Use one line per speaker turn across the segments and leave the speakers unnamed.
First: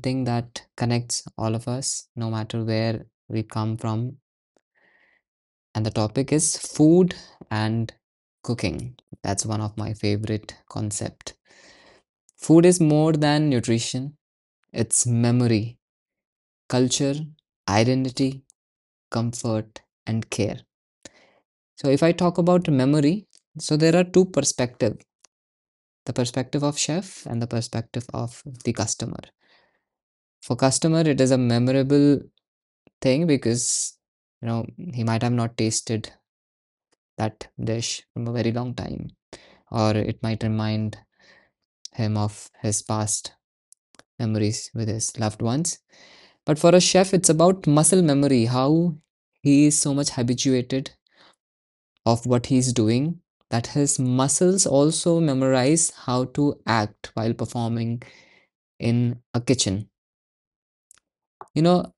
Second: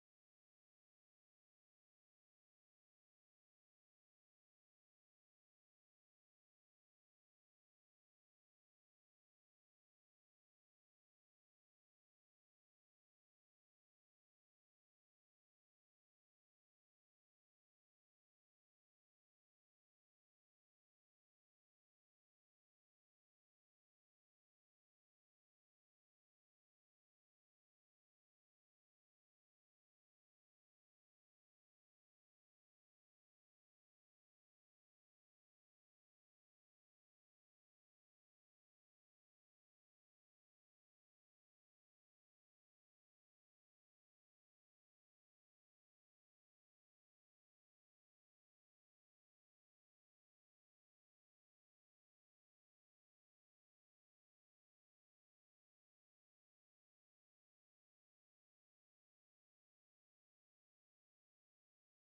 something that connects all of us, no matter where we come from. And the topic is food and cooking. That's one of my favorite concept. Food is more than nutrition. It's memory, culture, identity, comfort, and care. So if I talk about memory, so there are two perspectives: the perspective of chef and the perspective of the customer. For customer, it is a memorable thing because you know he might have not tasted that dish from a very long time, or it might remind him of his past memories with his loved ones. But for a chef, it's about muscle memory, how he is so much habituated of what he's doing that his muscles also memorize how to act while performing in a kitchen. You know,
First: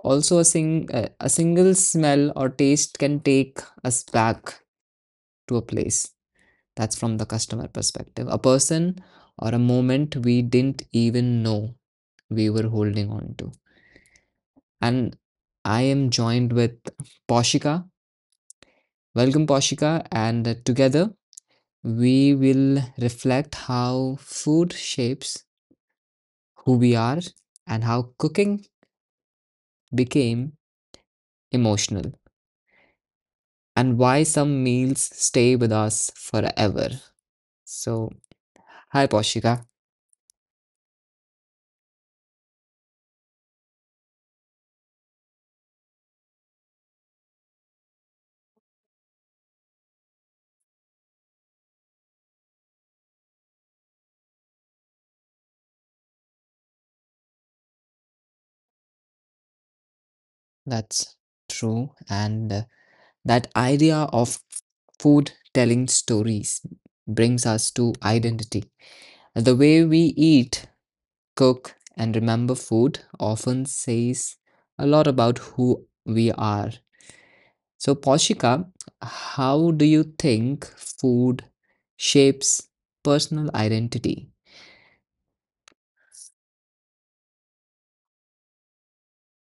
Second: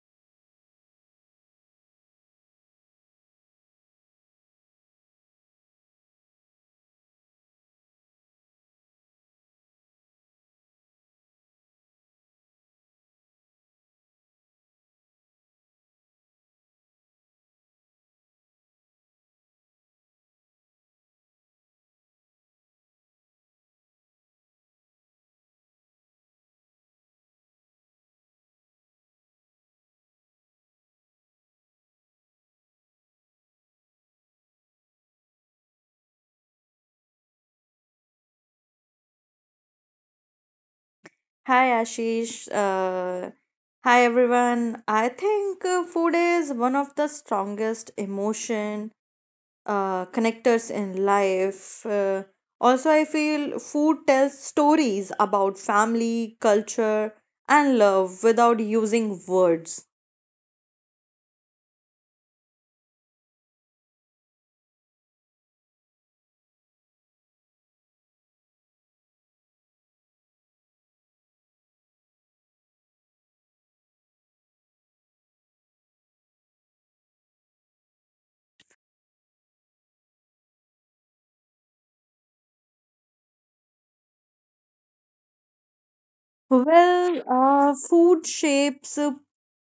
also a single smell or taste can take us back to a place. That's from the customer perspective. A person or a moment we didn't even know we were holding on to. And I am joined with Poshika. Welcome, Poshika, and together we will reflect how food shapes who we are and how cooking became emotional and why some meals stay with us forever. So, hi, Poshika.
Hi Ashish. Uh, Hi everyone. I think food is one of the strongest emotion connectors in life. Also, I feel food tells stories about family, culture, and love without using words.
That's true. And that idea of food telling stories brings us to identity. The way we eat, cook, and remember food often says a lot about who we are. So, Poshika, how do you think food shapes personal identity?
Well, food shapes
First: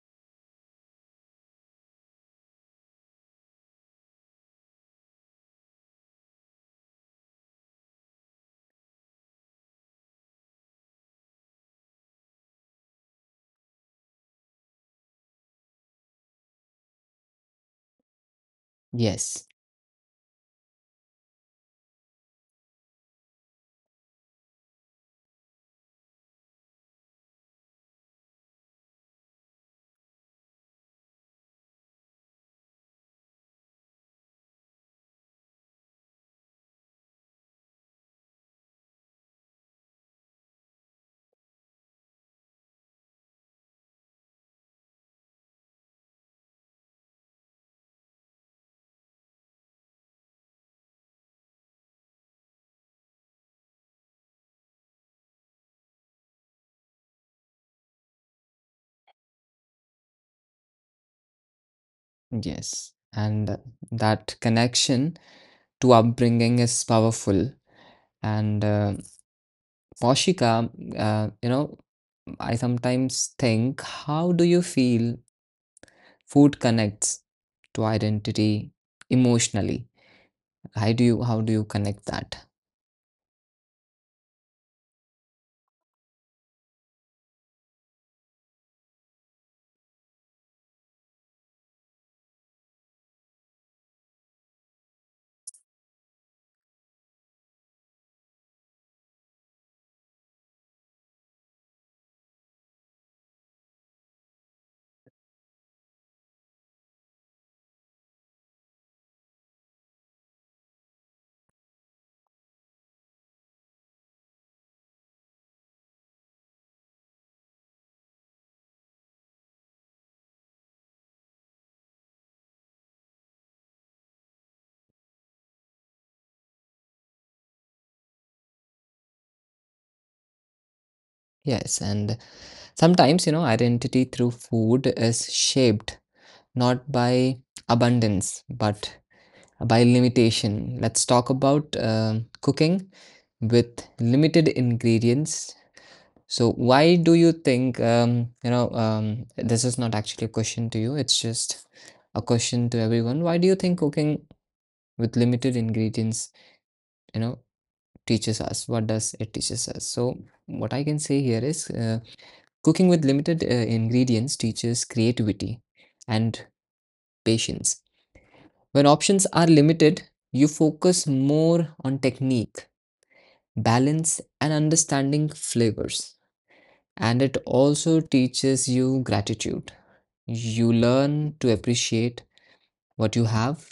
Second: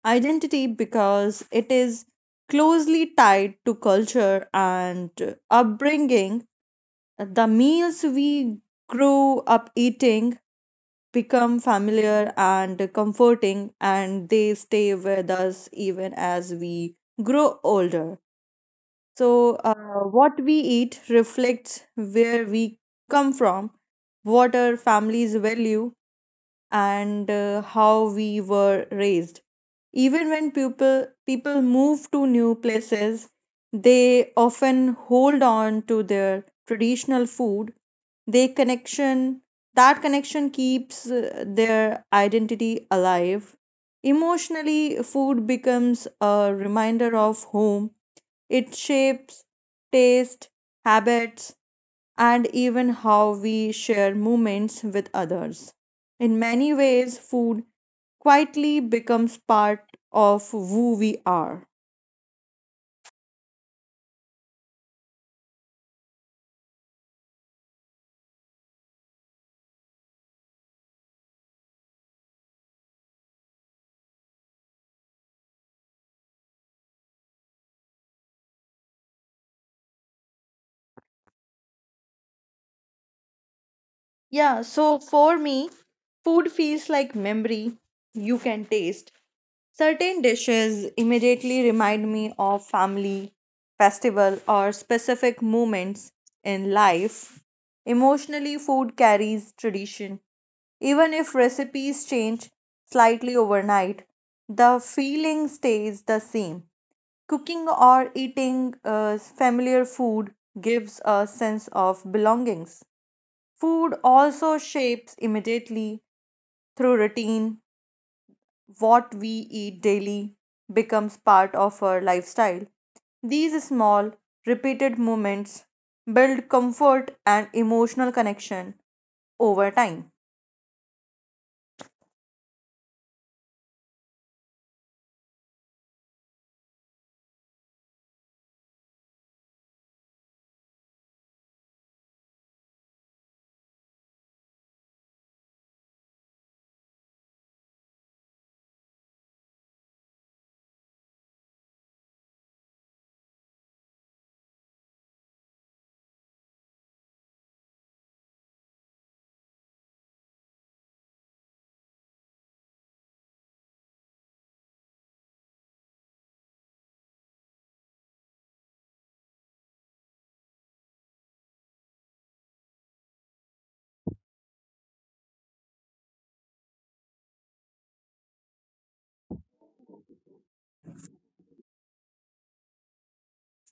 identity because it is closely tied to culture and upbringing. The meals we grew up eating become familiar and comforting, and they stay with us even as we grow older.
Yes,
So what we eat reflects where we come from, what our families value, and how we were raised. Even when people move to new places, they often hold on to their traditional food. They connection That connection keeps their identity alive. Emotionally, food becomes a reminder of home. It shapes taste, habits, and even how we share moments with others. In many ways, food quietly becomes part of who we are.
yes. And that connection to upbringing is powerful. And Poshika, uh, you know, I sometimes think, how do you feel food connects to identity emotionally? How do you connect that?
Yeah, so for me, food feels like memory you can taste. Certain dishes immediately remind me of family, festival, or specific moments in life. Emotionally, food carries tradition. Even if recipes change slightly overnight, the feeling stays the same. Cooking or eating familiar food gives a sense of belongings. Food also shapes immediately through routine. What we eat daily becomes part of our lifestyle. These small, repeated movements build comfort and emotional connection over time.
Yes, and sometimes, identity through food is shaped not by abundance, but by limitation. Let's talk about cooking with limited ingredients. So, why do you think, this is not actually a question to you, it's just a question to everyone. Why do you think cooking with limited ingredients, you know, teaches us? What does it teaches us? So, what I can say here is cooking with limited ingredients teaches creativity and patience. When options are limited, you focus more on technique, balance, and understanding flavors. And it also teaches you gratitude. You learn to appreciate what you have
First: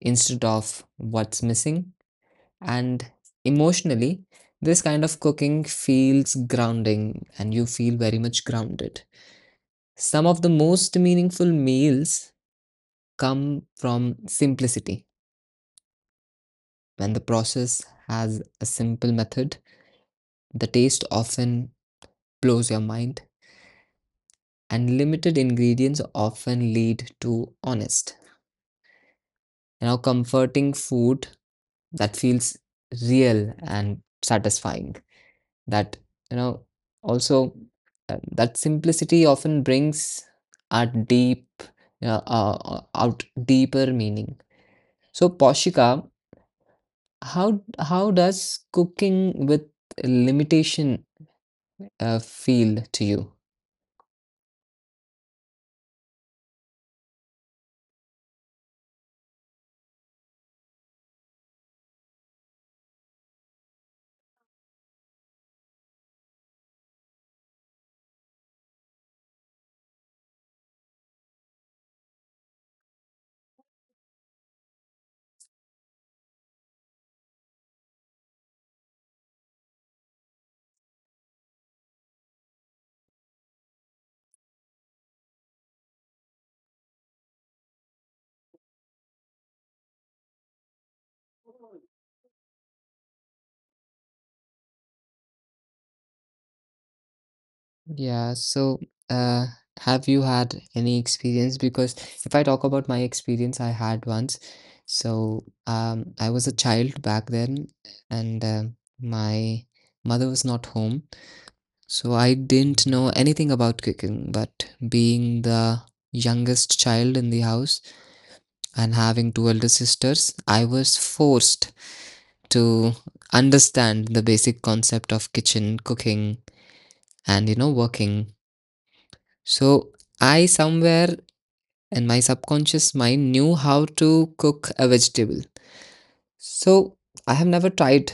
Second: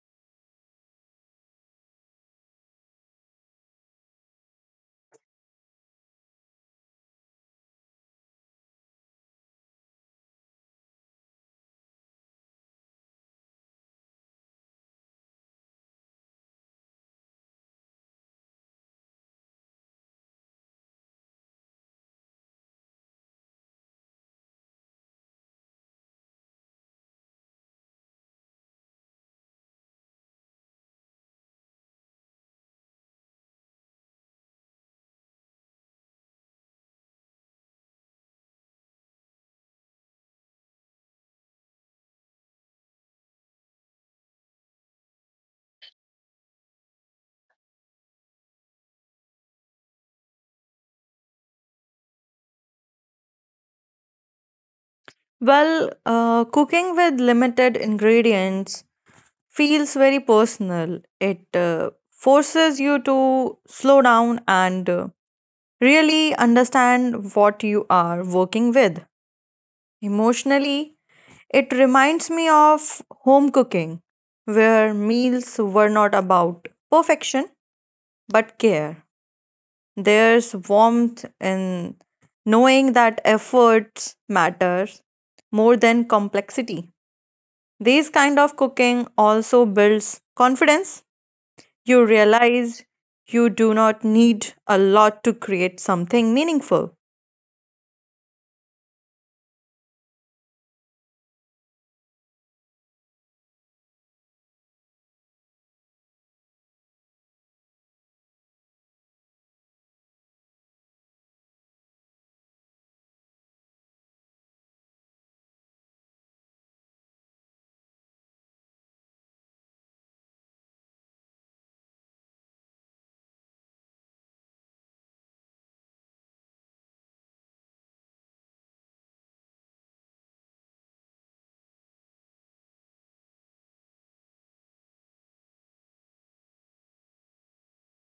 instead of what's missing. And emotionally, this kind of cooking feels grounding and you feel very much grounded. Some of the most meaningful meals come from simplicity when the process has a simple method. The taste often blows your mind, and limited ingredients often lead to honest, comforting food that feels real and satisfying. That, you know, also, that simplicity often brings a deep, out deeper meaning. So, Poshika, how does cooking with limitation feel to you?
Well, cooking with limited ingredients feels very personal. It forces you to slow down and really understand what you are working with. Emotionally, it reminds me of home cooking, where meals were not about perfection but care. There's warmth in knowing that efforts matter more than complexity. These kind of cooking also builds confidence. You realize you do not need a lot to create something meaningful.
Yeah, so uh, have you had any experience? Because if I talk about my experience, I had once. So I was a child back then, and my mother was not home. So I didn't know anything about cooking, but being the youngest child in the house and having two elder sisters, I was forced to understand the basic concept of kitchen, cooking, and working. So I somewhere in my subconscious mind knew how to cook a vegetable. So I have never tried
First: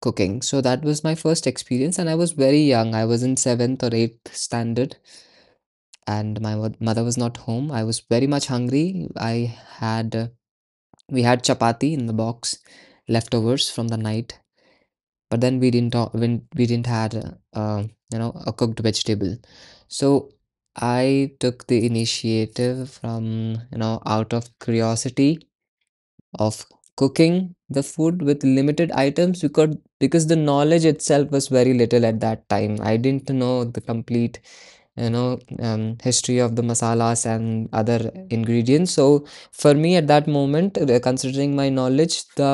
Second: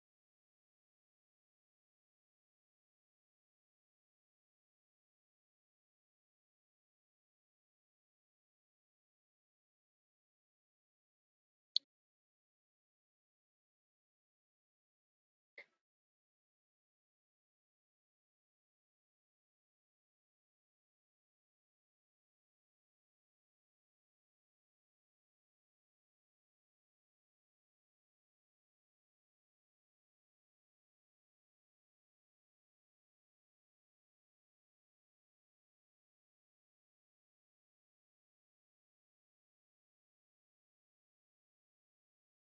cooking. So that was my first experience, and I was very young. I was in seventh or eighth standard, and my mother was not home. I was very much hungry. I had we had chapati in the box, leftovers from the night, but then we didn't talk when we didn't had uh, a cooked vegetable. So I took the initiative from, out of curiosity of cooking the food with limited items, because the knowledge itself was very little. At that time, I didn't know the complete, you know history of the masalas and other ingredients. So for me at that moment, considering my knowledge, the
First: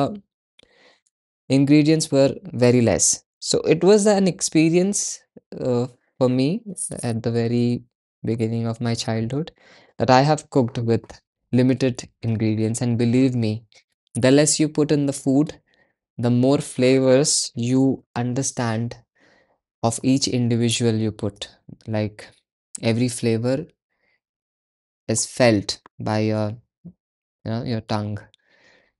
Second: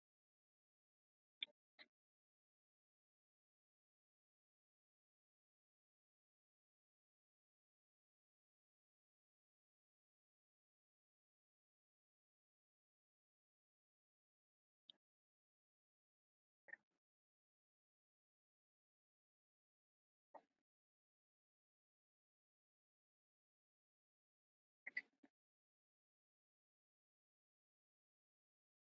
ingredients were very less. So it was an experience, uh, for me at the very beginning of my childhood, that I have cooked with limited ingredients. And believe me, the less you put in the food, the more flavors you understand of each individual you put. Like, every flavor is felt by your tongue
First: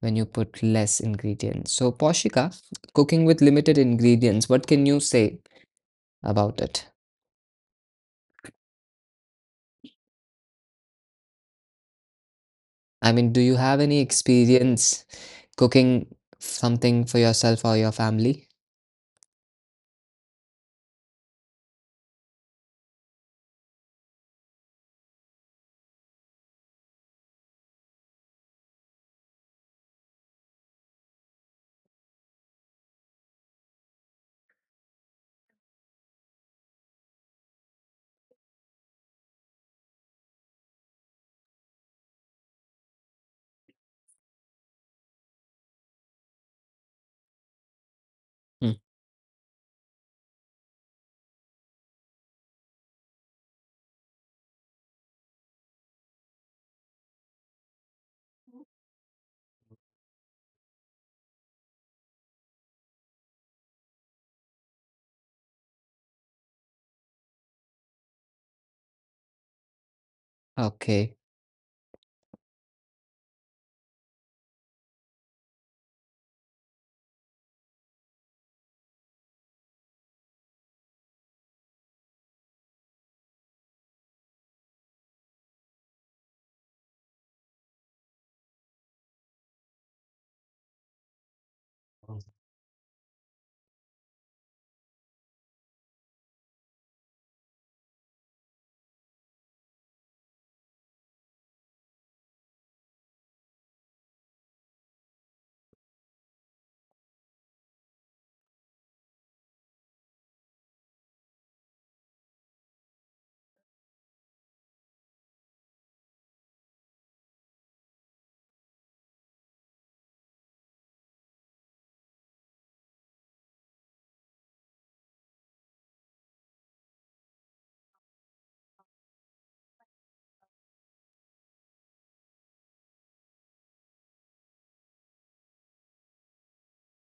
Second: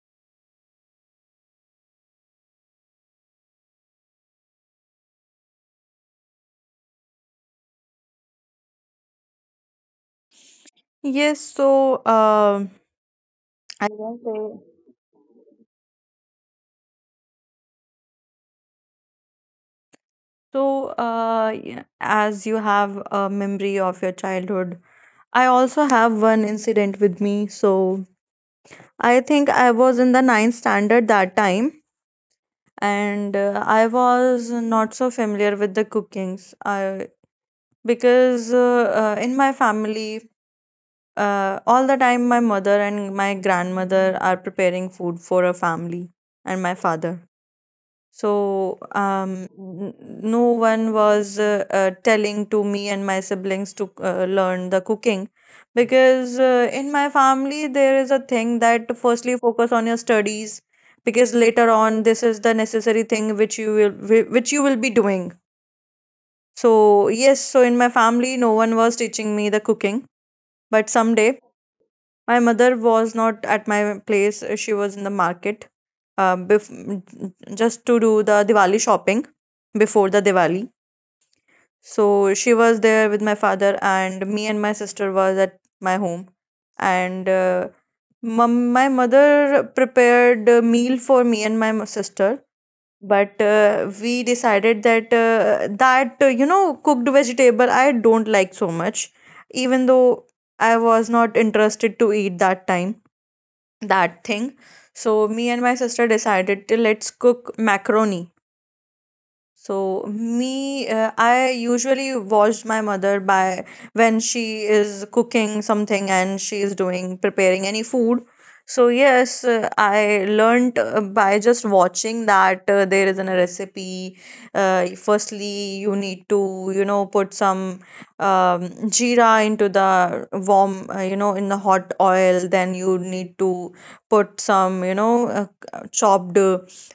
when you put less ingredients. So Poshika, cooking with limited ingredients, what can you say about it?
Yes, so
I mean, do you have
I
any
can say.
experience cooking something for yourself or your family?
So, as you have a memory of your childhood, I also have one incident with me. So, I think I was in the ninth standard that time, and I was not so familiar with the cookings. I because in my family, all the time my mother and my grandmother are preparing food for a family and my father. So
Hmm.
no one was telling to me and my siblings to learn the cooking, because in my family there is a thing that firstly focus on your studies, because later on this is the necessary thing which you will which you will be doing. So yes, so in my family no one was teaching me the cooking, but
Okay.
someday my mother was not at my place. She was in the market uh, bef- just to do the Diwali shopping before the Diwali. So she was there with my father, and me and my sister was at my home. And my mother prepared a meal for me and my sister, but we decided that you know cooked vegetable I don't like so much. Even though I was not interested to eat that time, that thing, so me and my sister decided to let's cook macaroni. So me, I usually watch my mother by when she is cooking something and she is doing preparing any food. So yes, I learnt by just watching that there is a recipe. Firstly, you need to you know put some um, jeera into the warm, you know, in the hot oil. Then you need to put some you know chopped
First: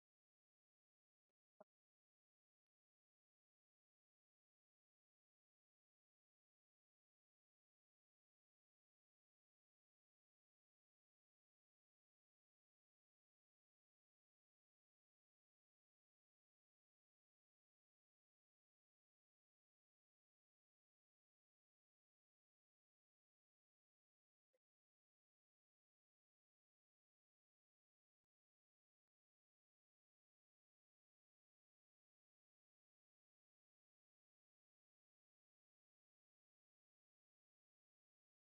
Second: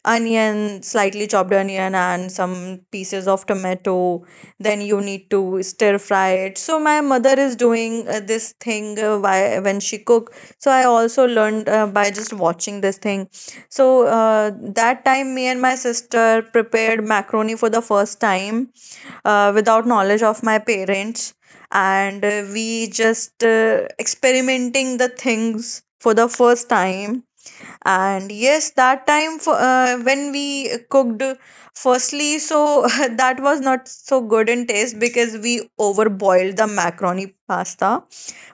onion, slightly chopped onion, and some pieces of tomato. Then you need to stir fry it. So my mother is doing this thing why when she cook. So I also learned by just watching this thing. So that time, me and my sister prepared macaroni for the first time without knowledge of my parents, and we just experimenting the things for the first time. And yes, that time for, when we cooked, firstly, so that was not so good in taste because we overboiled the macaroni pasta.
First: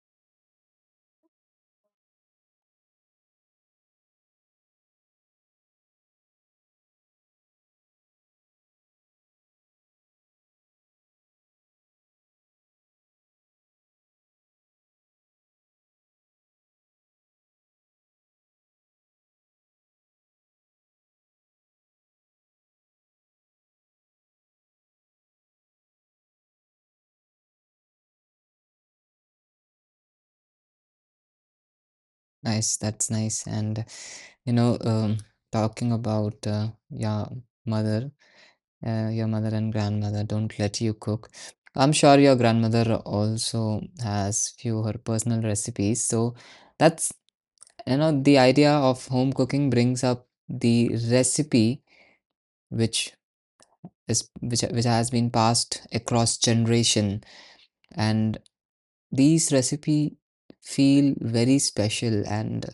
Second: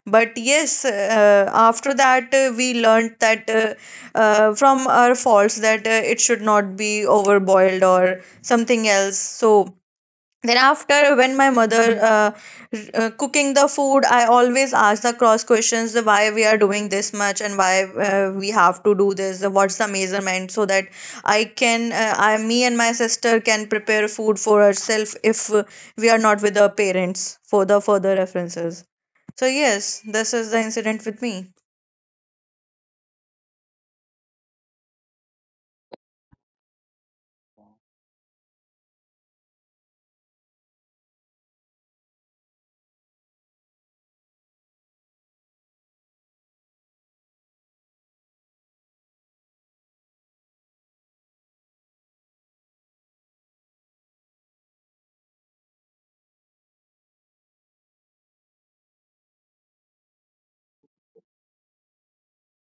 But yes, after that, we learned that, from our faults, that it should not be overboiled or something else. So then after when my mother uh, cooking the food, I always ask the cross questions, the why we are doing this much and why we have to do this, what's the measurement, so that I can I me and my sister can prepare food for ourselves if we are not with our parents, for the further references. So yes, this is the incident with me.
Nice, that's nice. And you know, um, talking about mother, your mother and grandmother don't let you cook. I'm sure your grandmother also has few her personal recipes. So that's, the idea of home cooking brings up the recipe which is which has been passed across generation, and these recipe feel very special. And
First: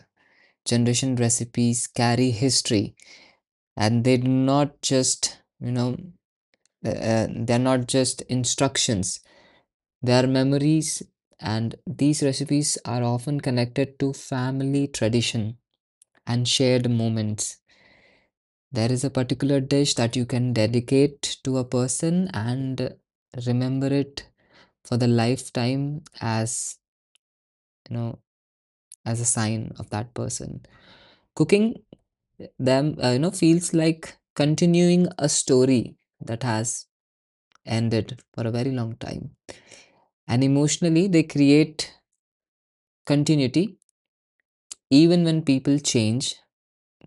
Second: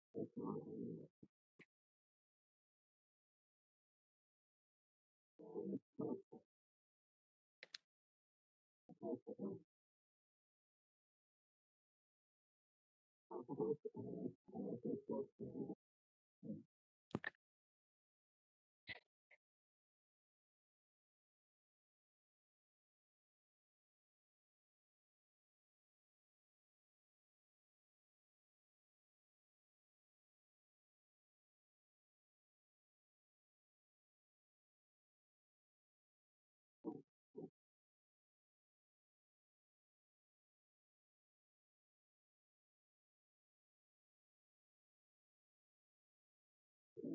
generation recipes carry history, and they're not just instructions, they are memories. And these recipes are often connected to family tradition and shared moments. There is a particular dish that you can dedicate to a person and remember it for the lifetime, as you know as a sign of that person. Cooking them, feels like continuing a story that has ended for a very long time. And emotionally, they create continuity. Even when people change,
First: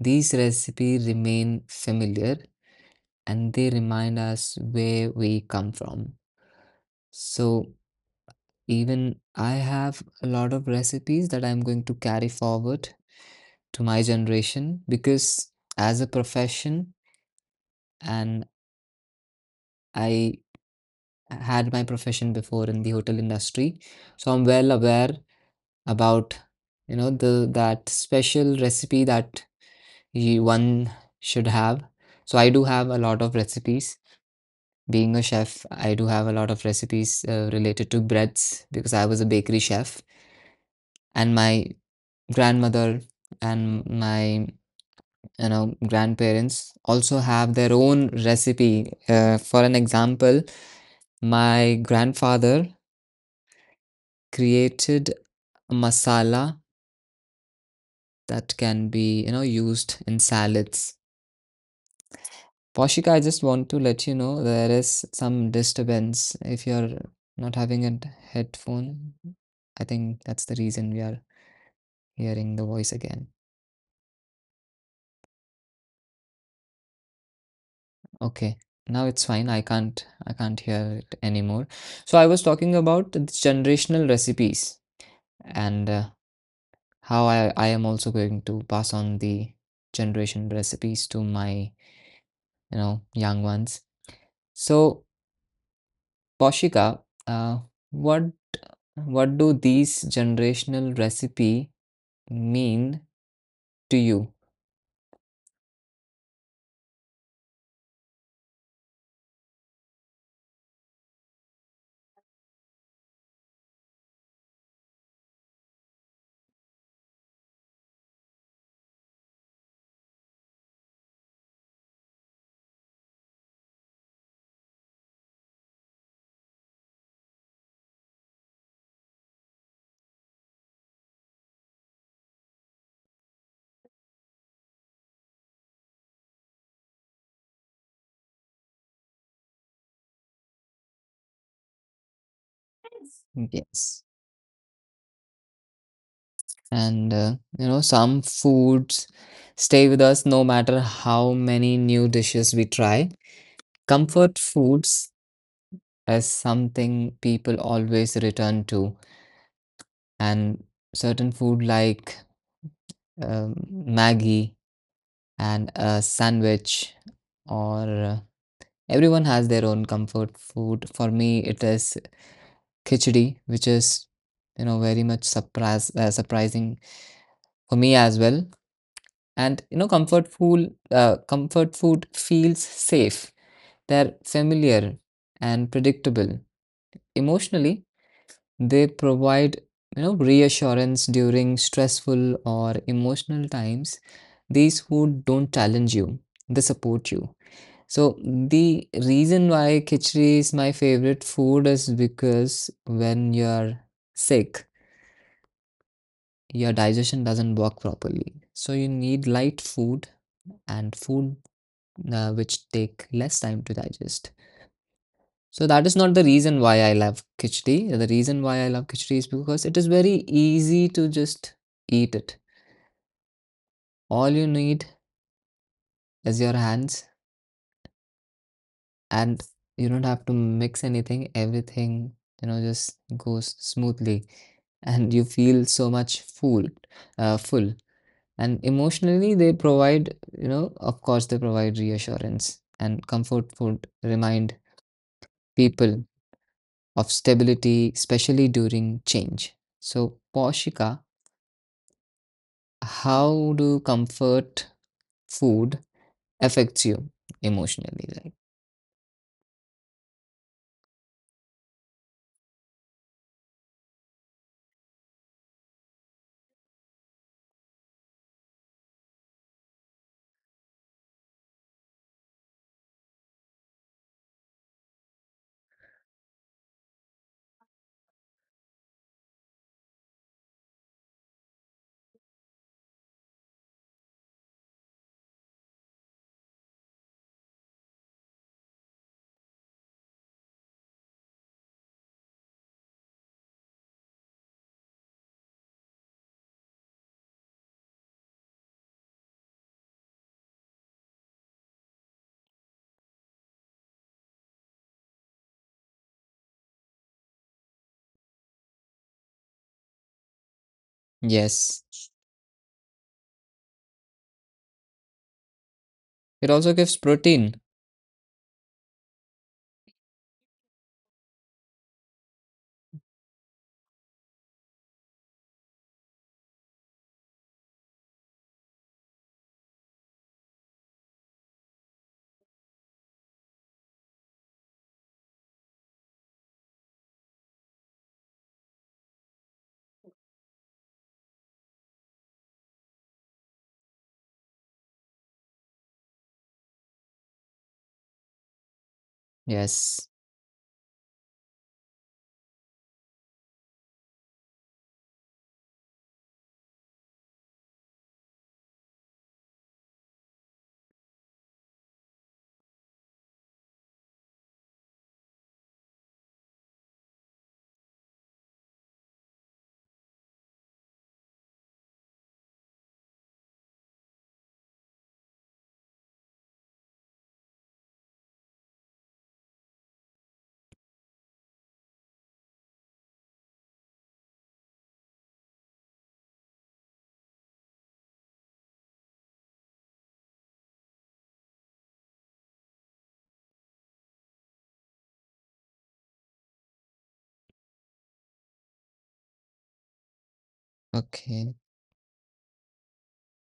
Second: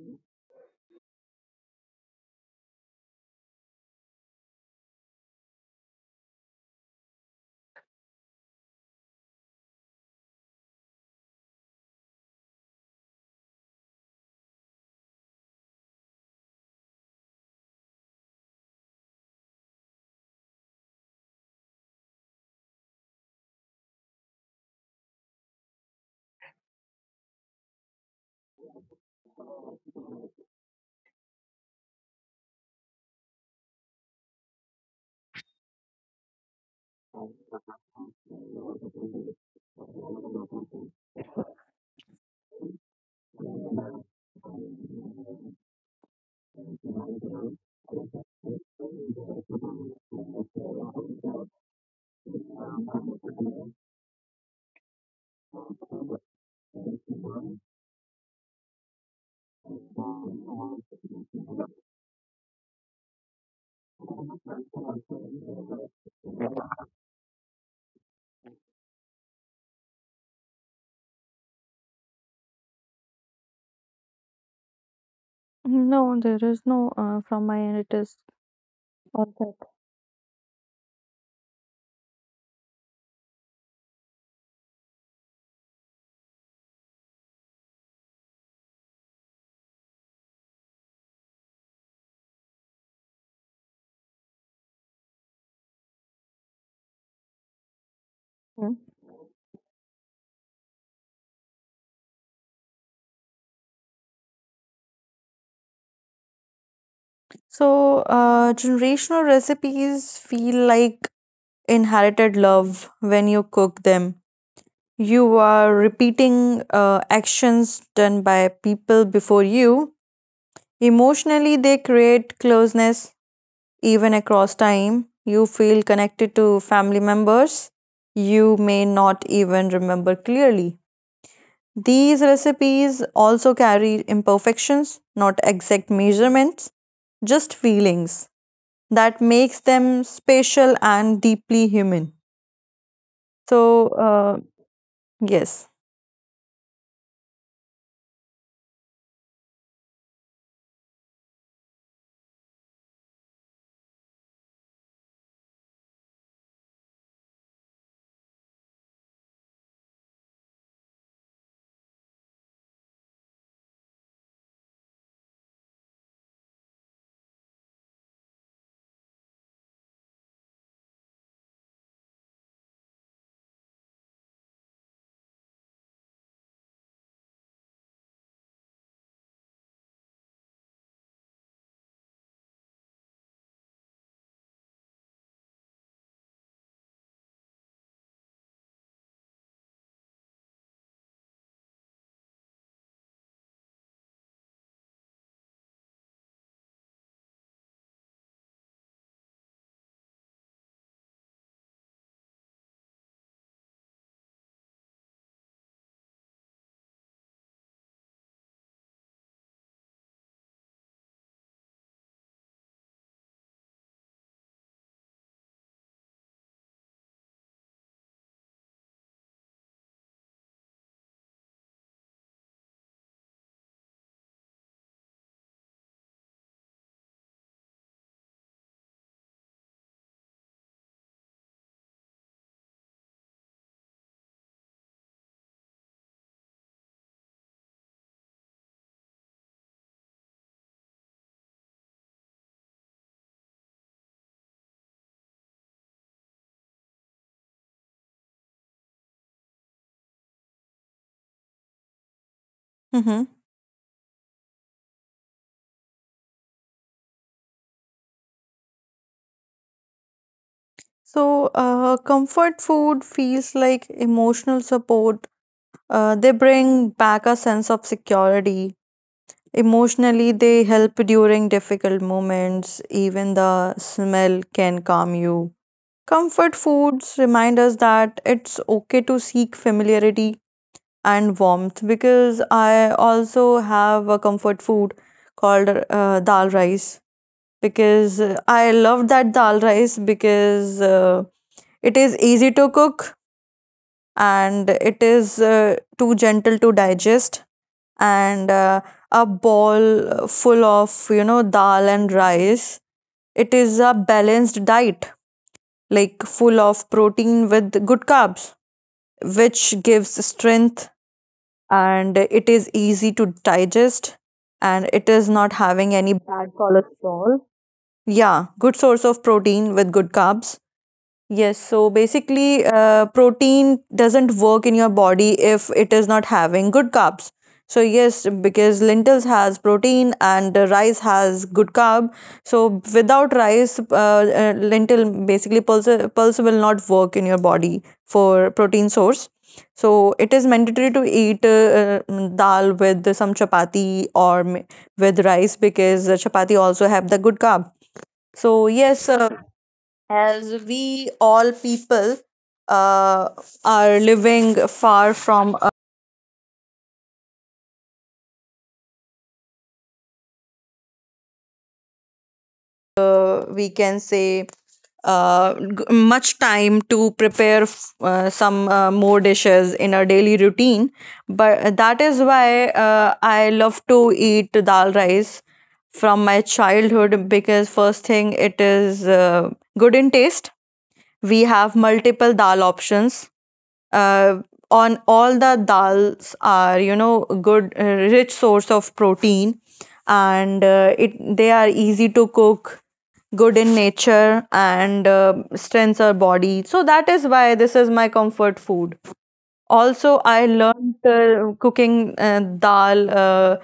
these recipes remain familiar, and they remind us where we come from. So even I have a lot of recipes that I'm going to carry forward to my generation, because as a profession, and I had my profession before in the hotel industry, so I'm well aware about, the that special recipe that you, one should have. So I do have a lot of recipes. Being a chef, I do have a lot of recipes related to breads because I was a bakery chef, and my grandmother and my, grandparents, also have their own recipe, for an example, my grandfather created a masala that can be, used in salads. Poshika, I just want to let you know there is some disturbance if you're not having a headphone. I think that's the reason we are hearing the voice again. Okay, now it's fine. I can't hear it anymore. So I was talking about the generational recipes and how I am also going to pass on the generation recipes to my, young ones. So Poshika, uh, what
Hmm.
what do these generational recipe mean to you?
So, generational recipes feel like inherited love. When you cook them, you are repeating actions done by people before you. Emotionally, they create closeness even across time. You feel connected to family members you may not even remember clearly. These recipes also carry imperfections, not exact measurements, just feelings that makes them special and deeply human. So,
Yes,
yes.
and some foods stay with us no matter how many new dishes we try. Comfort foods is something people always return to, and certain food like, Maggie and a sandwich, or everyone has their own comfort food. For me, it is khichdi, which is, very much surprise surprising for me as well. And comfort food feels safe. They're familiar and predictable. Emotionally, they provide, reassurance during stressful or emotional times. These food don't challenge you; they support you. So the reason why khichdi is my favorite food is because when you're sick, your digestion doesn't work properly. So you need light food and food, which take less time to digest. So that is not the reason why I love khichdi. The reason why I love khichdi is because it is very easy to just eat it. All you need is your hands, and you don't have to mix anything. Everything, just goes smoothly and you feel so much full. And emotionally they provide, of course they provide reassurance, and comfort food remind people of stability, especially during change. So Poshika, how do comfort food affects you emotionally, like?
So, comfort food feels like emotional support. They bring back a sense of security. Emotionally, they help during difficult moments. Even the smell can calm you. Comfort foods remind us that it's okay to seek familiarity and warmth, because I also have a comfort food called dal rice, because I love that dal rice because it is easy to cook, and it is too gentle to digest, and a ball full of you know dal and rice, it is a balanced diet, like full of protein with good carbs, which gives strength.
Yes.
And it is easy to digest, and it is not having any bad
It also gives
cholesterol.
protein.
Yeah, good source of protein with good carbs. Yes, so basically, protein doesn't work in your body if it is not having good carbs. So yes, because lentils has protein and rice has good carb. So without rice, lentil basically pulse will not work in your body for protein source. So it is mandatory to eat dal with some chapati or with rice, because the chapati also have the good carb. So yes,
Yes.
as we all people uh, are living far from, we can say, much time to prepare some more dishes in our daily routine. But that is why I love to eat dal rice from my childhood, because first thing, it is good in taste. We have multiple dal options. uh, on all the dals are, you know, good, rich source of protein, and it they are easy to cook, good in nature, and strengthens our body. So that is why this is my comfort food. Also, I learned
Okay.
cooking dal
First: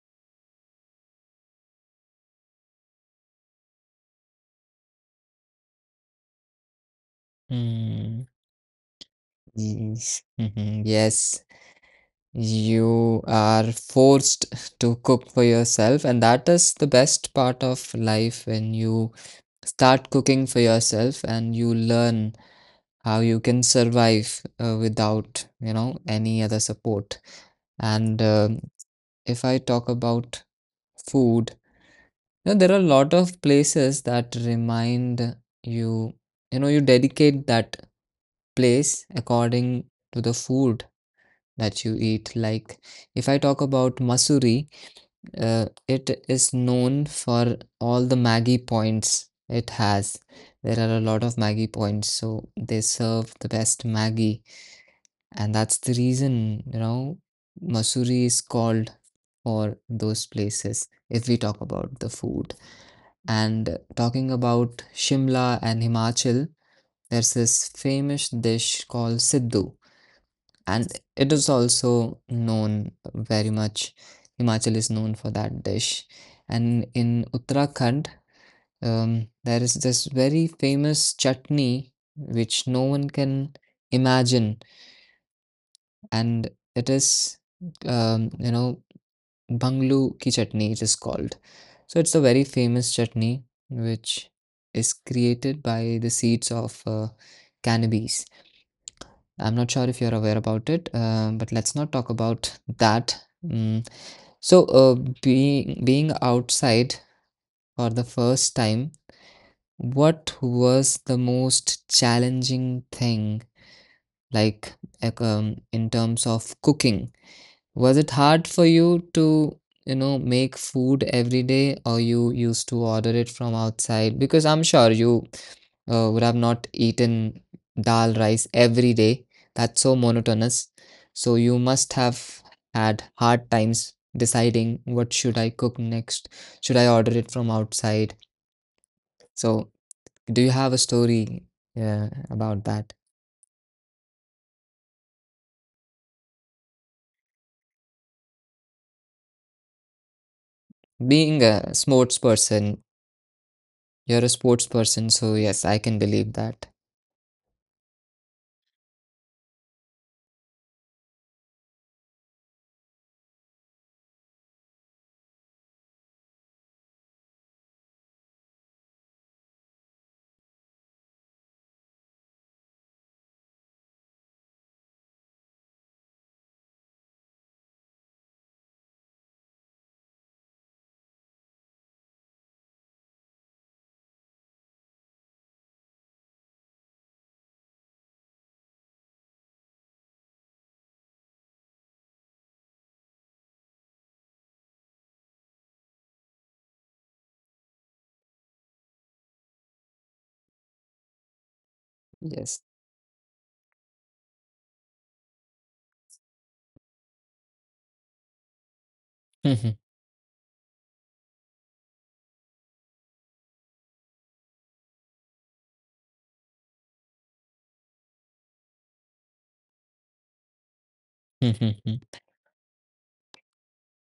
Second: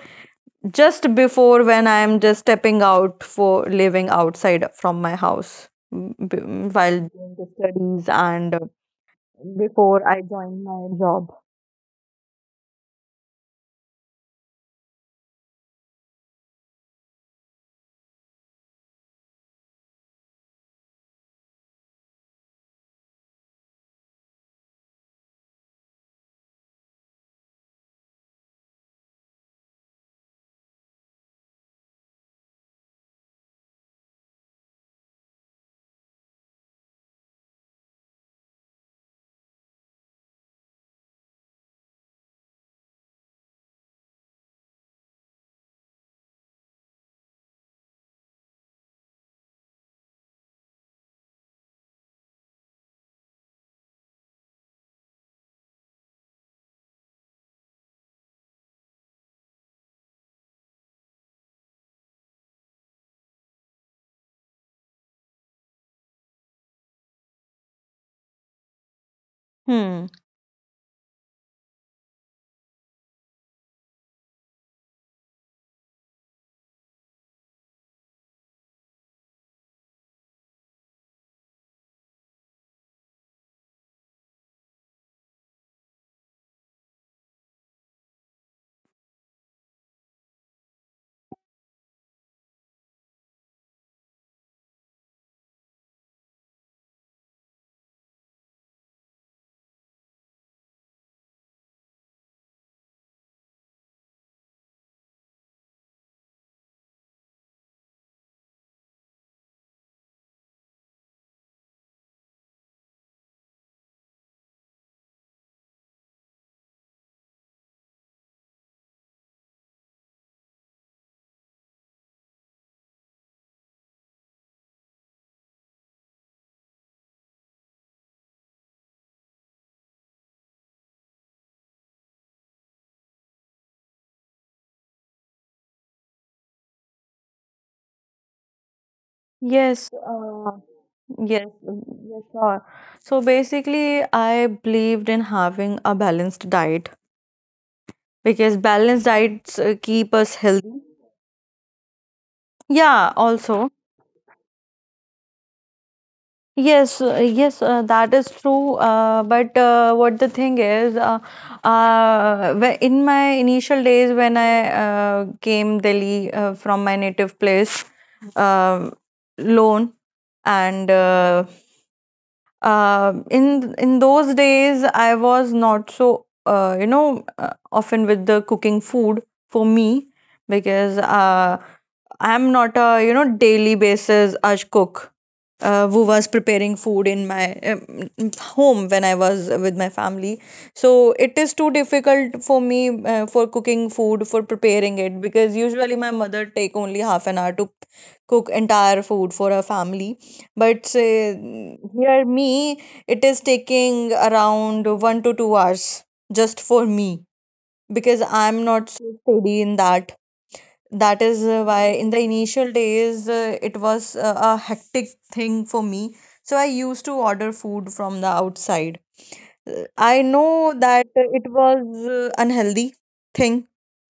just before when I am just stepping out for living outside from my house. While doing the studies,
Hmm.
and before
Yes.
I joined my
Mhm.
job.
Yes. You are forced to cook for yourself, and that is the best part of life when you start cooking for yourself and you learn how you can survive without, any other support. And if I talk about food, there are a lot of places that remind you, you dedicate that place according to the food that you eat. Like, if I talk about Masuri, it is known for all the Maggie points it has. There are a lot of Maggie points, so they serve the best Maggie, and that's the reason, Mussoorie is called for those places if we talk about the food. And talking about Shimla and Himachal, there's this famous dish called Siddu.
Hmm.
And it is also known very much. Himachal is known for that dish. And in Uttarakhand, there is this very famous chutney which no one can imagine. And it is, um, you know, Banglu ki chutney, it is called. So it's a very famous chutney which is created by the seeds of cannabis. I'm not sure if you're aware about it, but let's not talk about that. Mm. So, being outside for the first time, what was the most challenging thing, like, in terms of cooking? Was it hard for you to, make food every day, or you used to order it from outside? Because I'm sure you would have not eaten dal rice every day. That's so monotonous. So you must have had hard times deciding, what should I cook next? Should I order it from outside? So do you have a
Yes.
story
Yes.
about that?
Yes. Sure. So basically, I believed in having a balanced diet, because balanced diets keep
Being
us
a
healthy.
sports person,
Yeah.
you're a sports
Also.
person, so yes, I can believe that.
Yes. Yes. That is true. But what the thing is, in my initial days when I came Delhi from my native place, um, lone and. In those days, I was not so you know often with the cooking food for me, because I'm not a, you know, daily basis as cook who was preparing food in my home when I was with my family. So it is too difficult for me for cooking food, for preparing it, because usually my mother take only half an hour to cook entire food for her family. But here
Yes.
me, it is taking around 1 to 2 hours just for me, because I'm not so steady in that. That is why in the initial days it was a hectic thing for me. So I used to order food from the outside. I know that it was unhealthy thing,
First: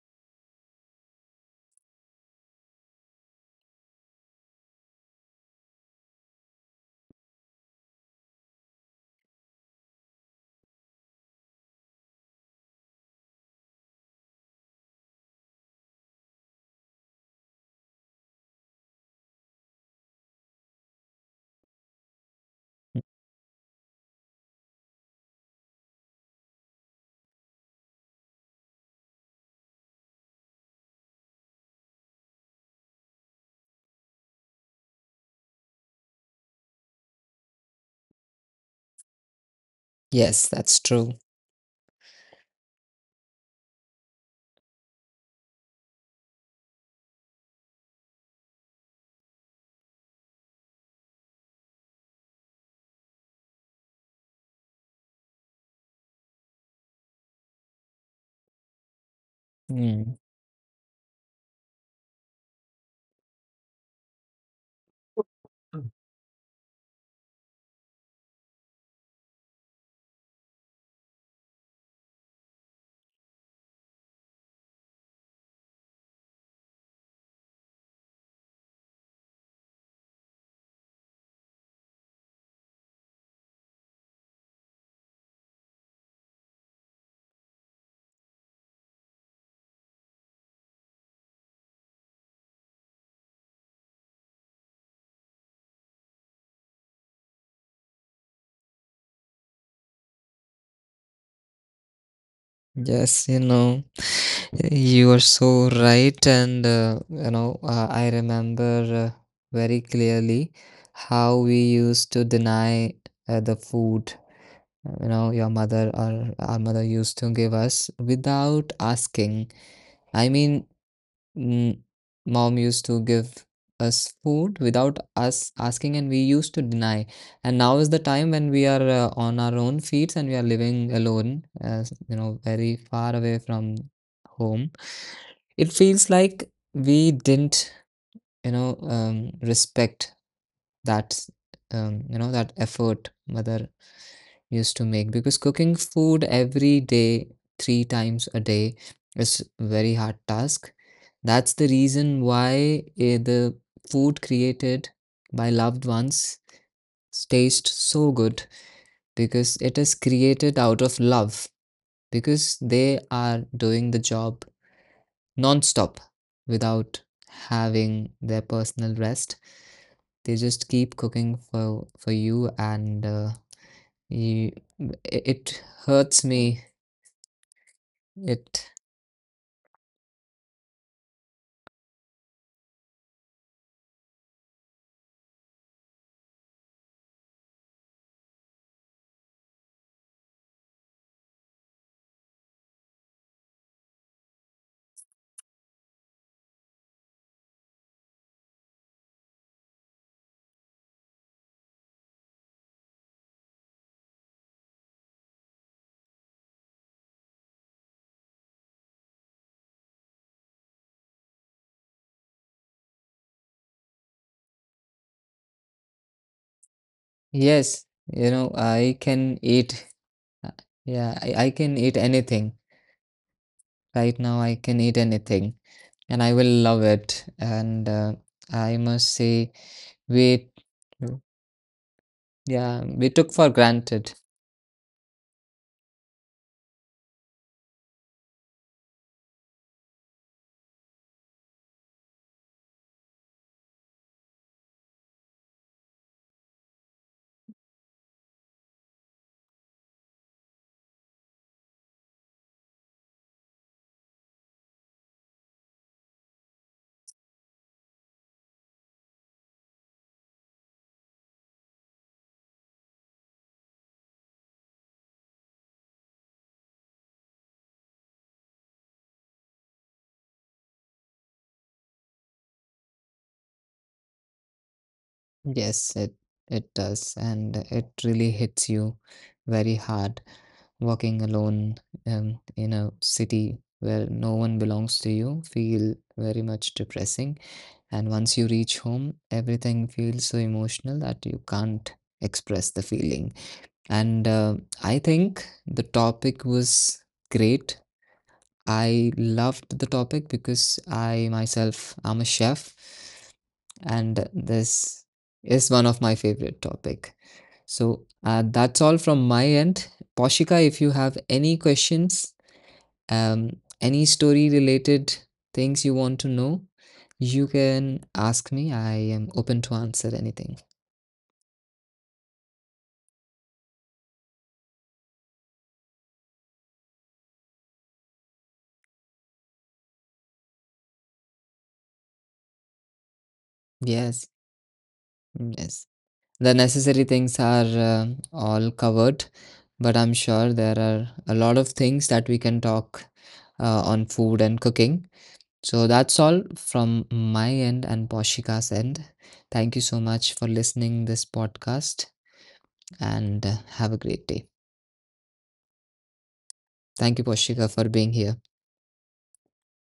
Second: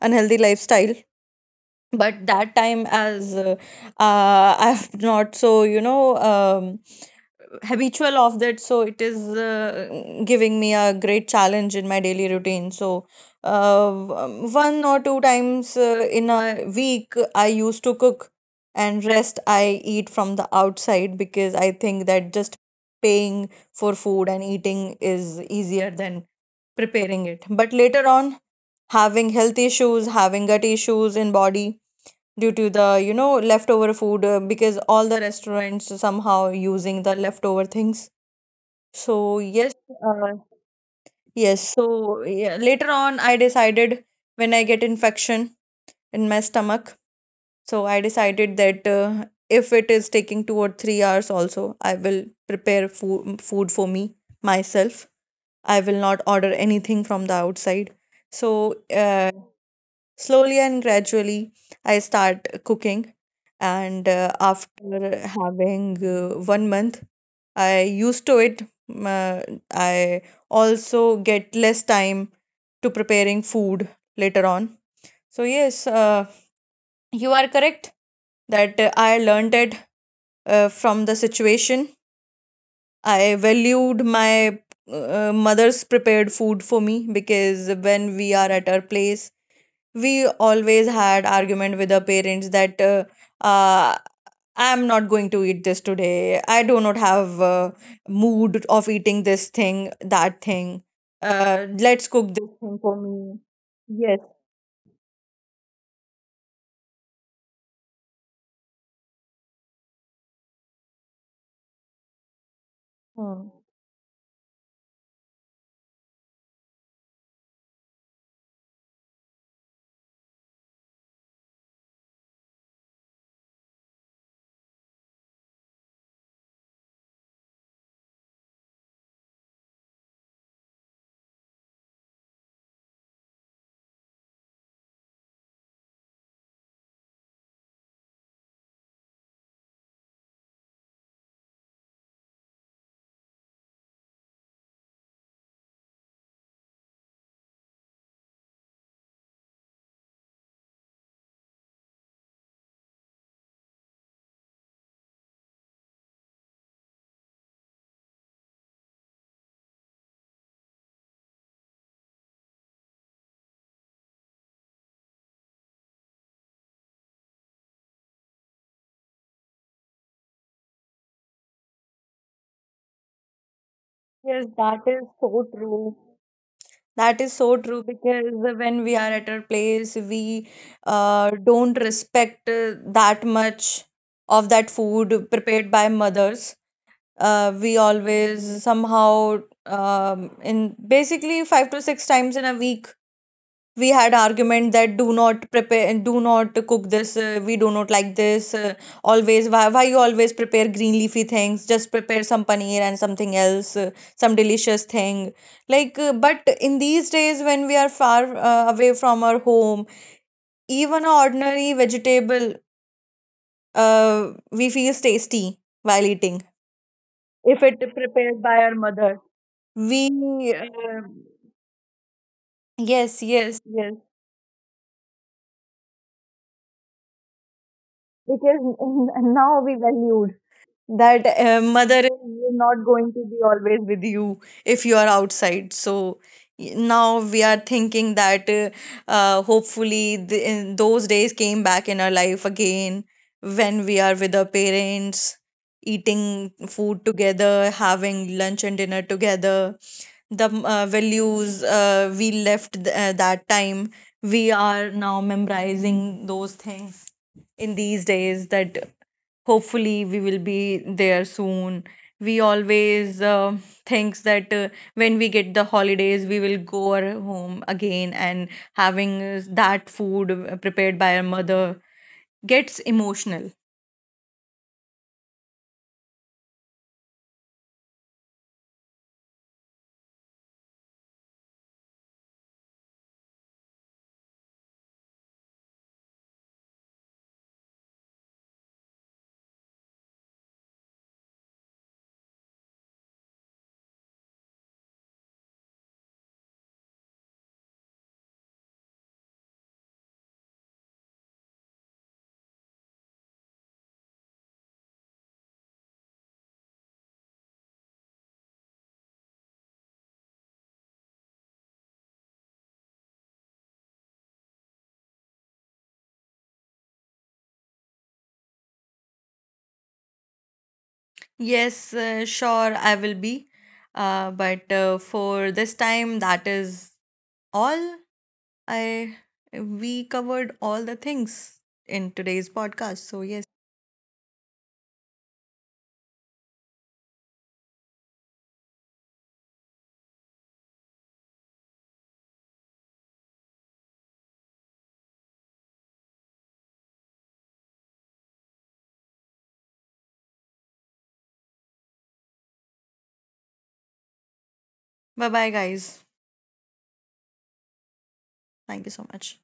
unhealthy lifestyle. But that time, as I'm not so, you know, habitual of that, so it is giving me a great challenge in my daily routine. So 1 or 2 times in a week I used to cook, and rest I eat from the outside, because I think that just paying for food and eating is easier than preparing it. But later on, having health issues, having gut issues in body, due to the, you know, leftover food, because all the restaurants somehow using the leftover things. So yes, uh,
Yes, that's true.
yes. So yeah, later on I decided, when I get infection in my stomach, so I decided that if it is taking 2 or 3 hours also, I will prepare food for me myself. I will not order anything from the outside. So, uh,
Mm.
slowly and gradually, I start cooking, and after having 1 month, I used to it. uh, I also get less time to preparing food later on. So yes, you are correct that I learned it from the situation. I valued my mother's prepared food for me, because when we are at our place, we always had argument with our parents that, uh, I'm not going to eat this today. I do not have mood of eating this thing, that thing. Let's cook this thing for me.
Yes, you know.
Yes.
You are so right, and I remember, very clearly, how we used to deny
Hmm.
the food, your mother or our mother used to give us without asking. I mean, mm, mom used to give us food without us asking, and we used to deny. And now is the time when we are on our own feet and we are living alone, very far away from home. It feels like we didn't, respect that, that effort mother used to make, because cooking food every day, three times a day, is very hard task. That's the reason why the food created by loved ones tastes so good, because it is created out of love, because they are doing the job non stop, without having their personal rest. They just keep cooking for you, and you,
Yes, that is
it
so true.
hurts me.
That is so true, because
It
when we are at our place, we don't respect that much of that food prepared by mothers. We always somehow, in basically 5 to 6 times in a week, we had argument that, do not prepare, do not cook this, we do not like this, always why you always prepare green leafy things, just prepare some paneer and something else, some delicious thing like, but in these days when we are far away from our home, even a ordinary vegetable, we feels tasty while eating if
Yes,
it prepared by our
I
mother.
can eat. uh,
We uh,
Yeah, I can eat anything
yes, yes, yes,
right now. I can eat anything, and I will love it. And
because
I must say,
now we valued
we,
that mother is
yeah,
not
we
going to
took
be
for
always with
granted.
you if you are outside. So now we are thinking that, hopefully, in those days came back in our life again when we are with our parents, eating food together, having lunch and dinner together. The, values we left that time, we are now memorizing those things in these days, that hopefully we will be there soon. We always thinks that when we get the holidays we will go our home again, and having that food prepared by our mother, gets emotional.
Yes, it does, and it really hits you very hard. Walking alone, in a city where no one belongs to you, feel very much depressing. And once you reach home, everything feels so emotional that you can't express the feeling. And I think the topic was great. I loved the topic because I myself am a chef, and this is one of my favorite topic. So that's all from my end. Poshika, if you have any questions, um, any story related things you want to know, you can ask me. I am open to answer anything.
Yes, sure, I will be. But for this time, that is all. I We covered all the things in today's podcast, so yes.
Yes, yes. The necessary things are all covered, but I'm sure there are a lot of things that we can talk on food and cooking. So that's all from my end and Poshika's end. Thank you so much for listening this podcast, and have a great day.
Bye bye guys.
Thank you Poshika for being here.
Thank you so much.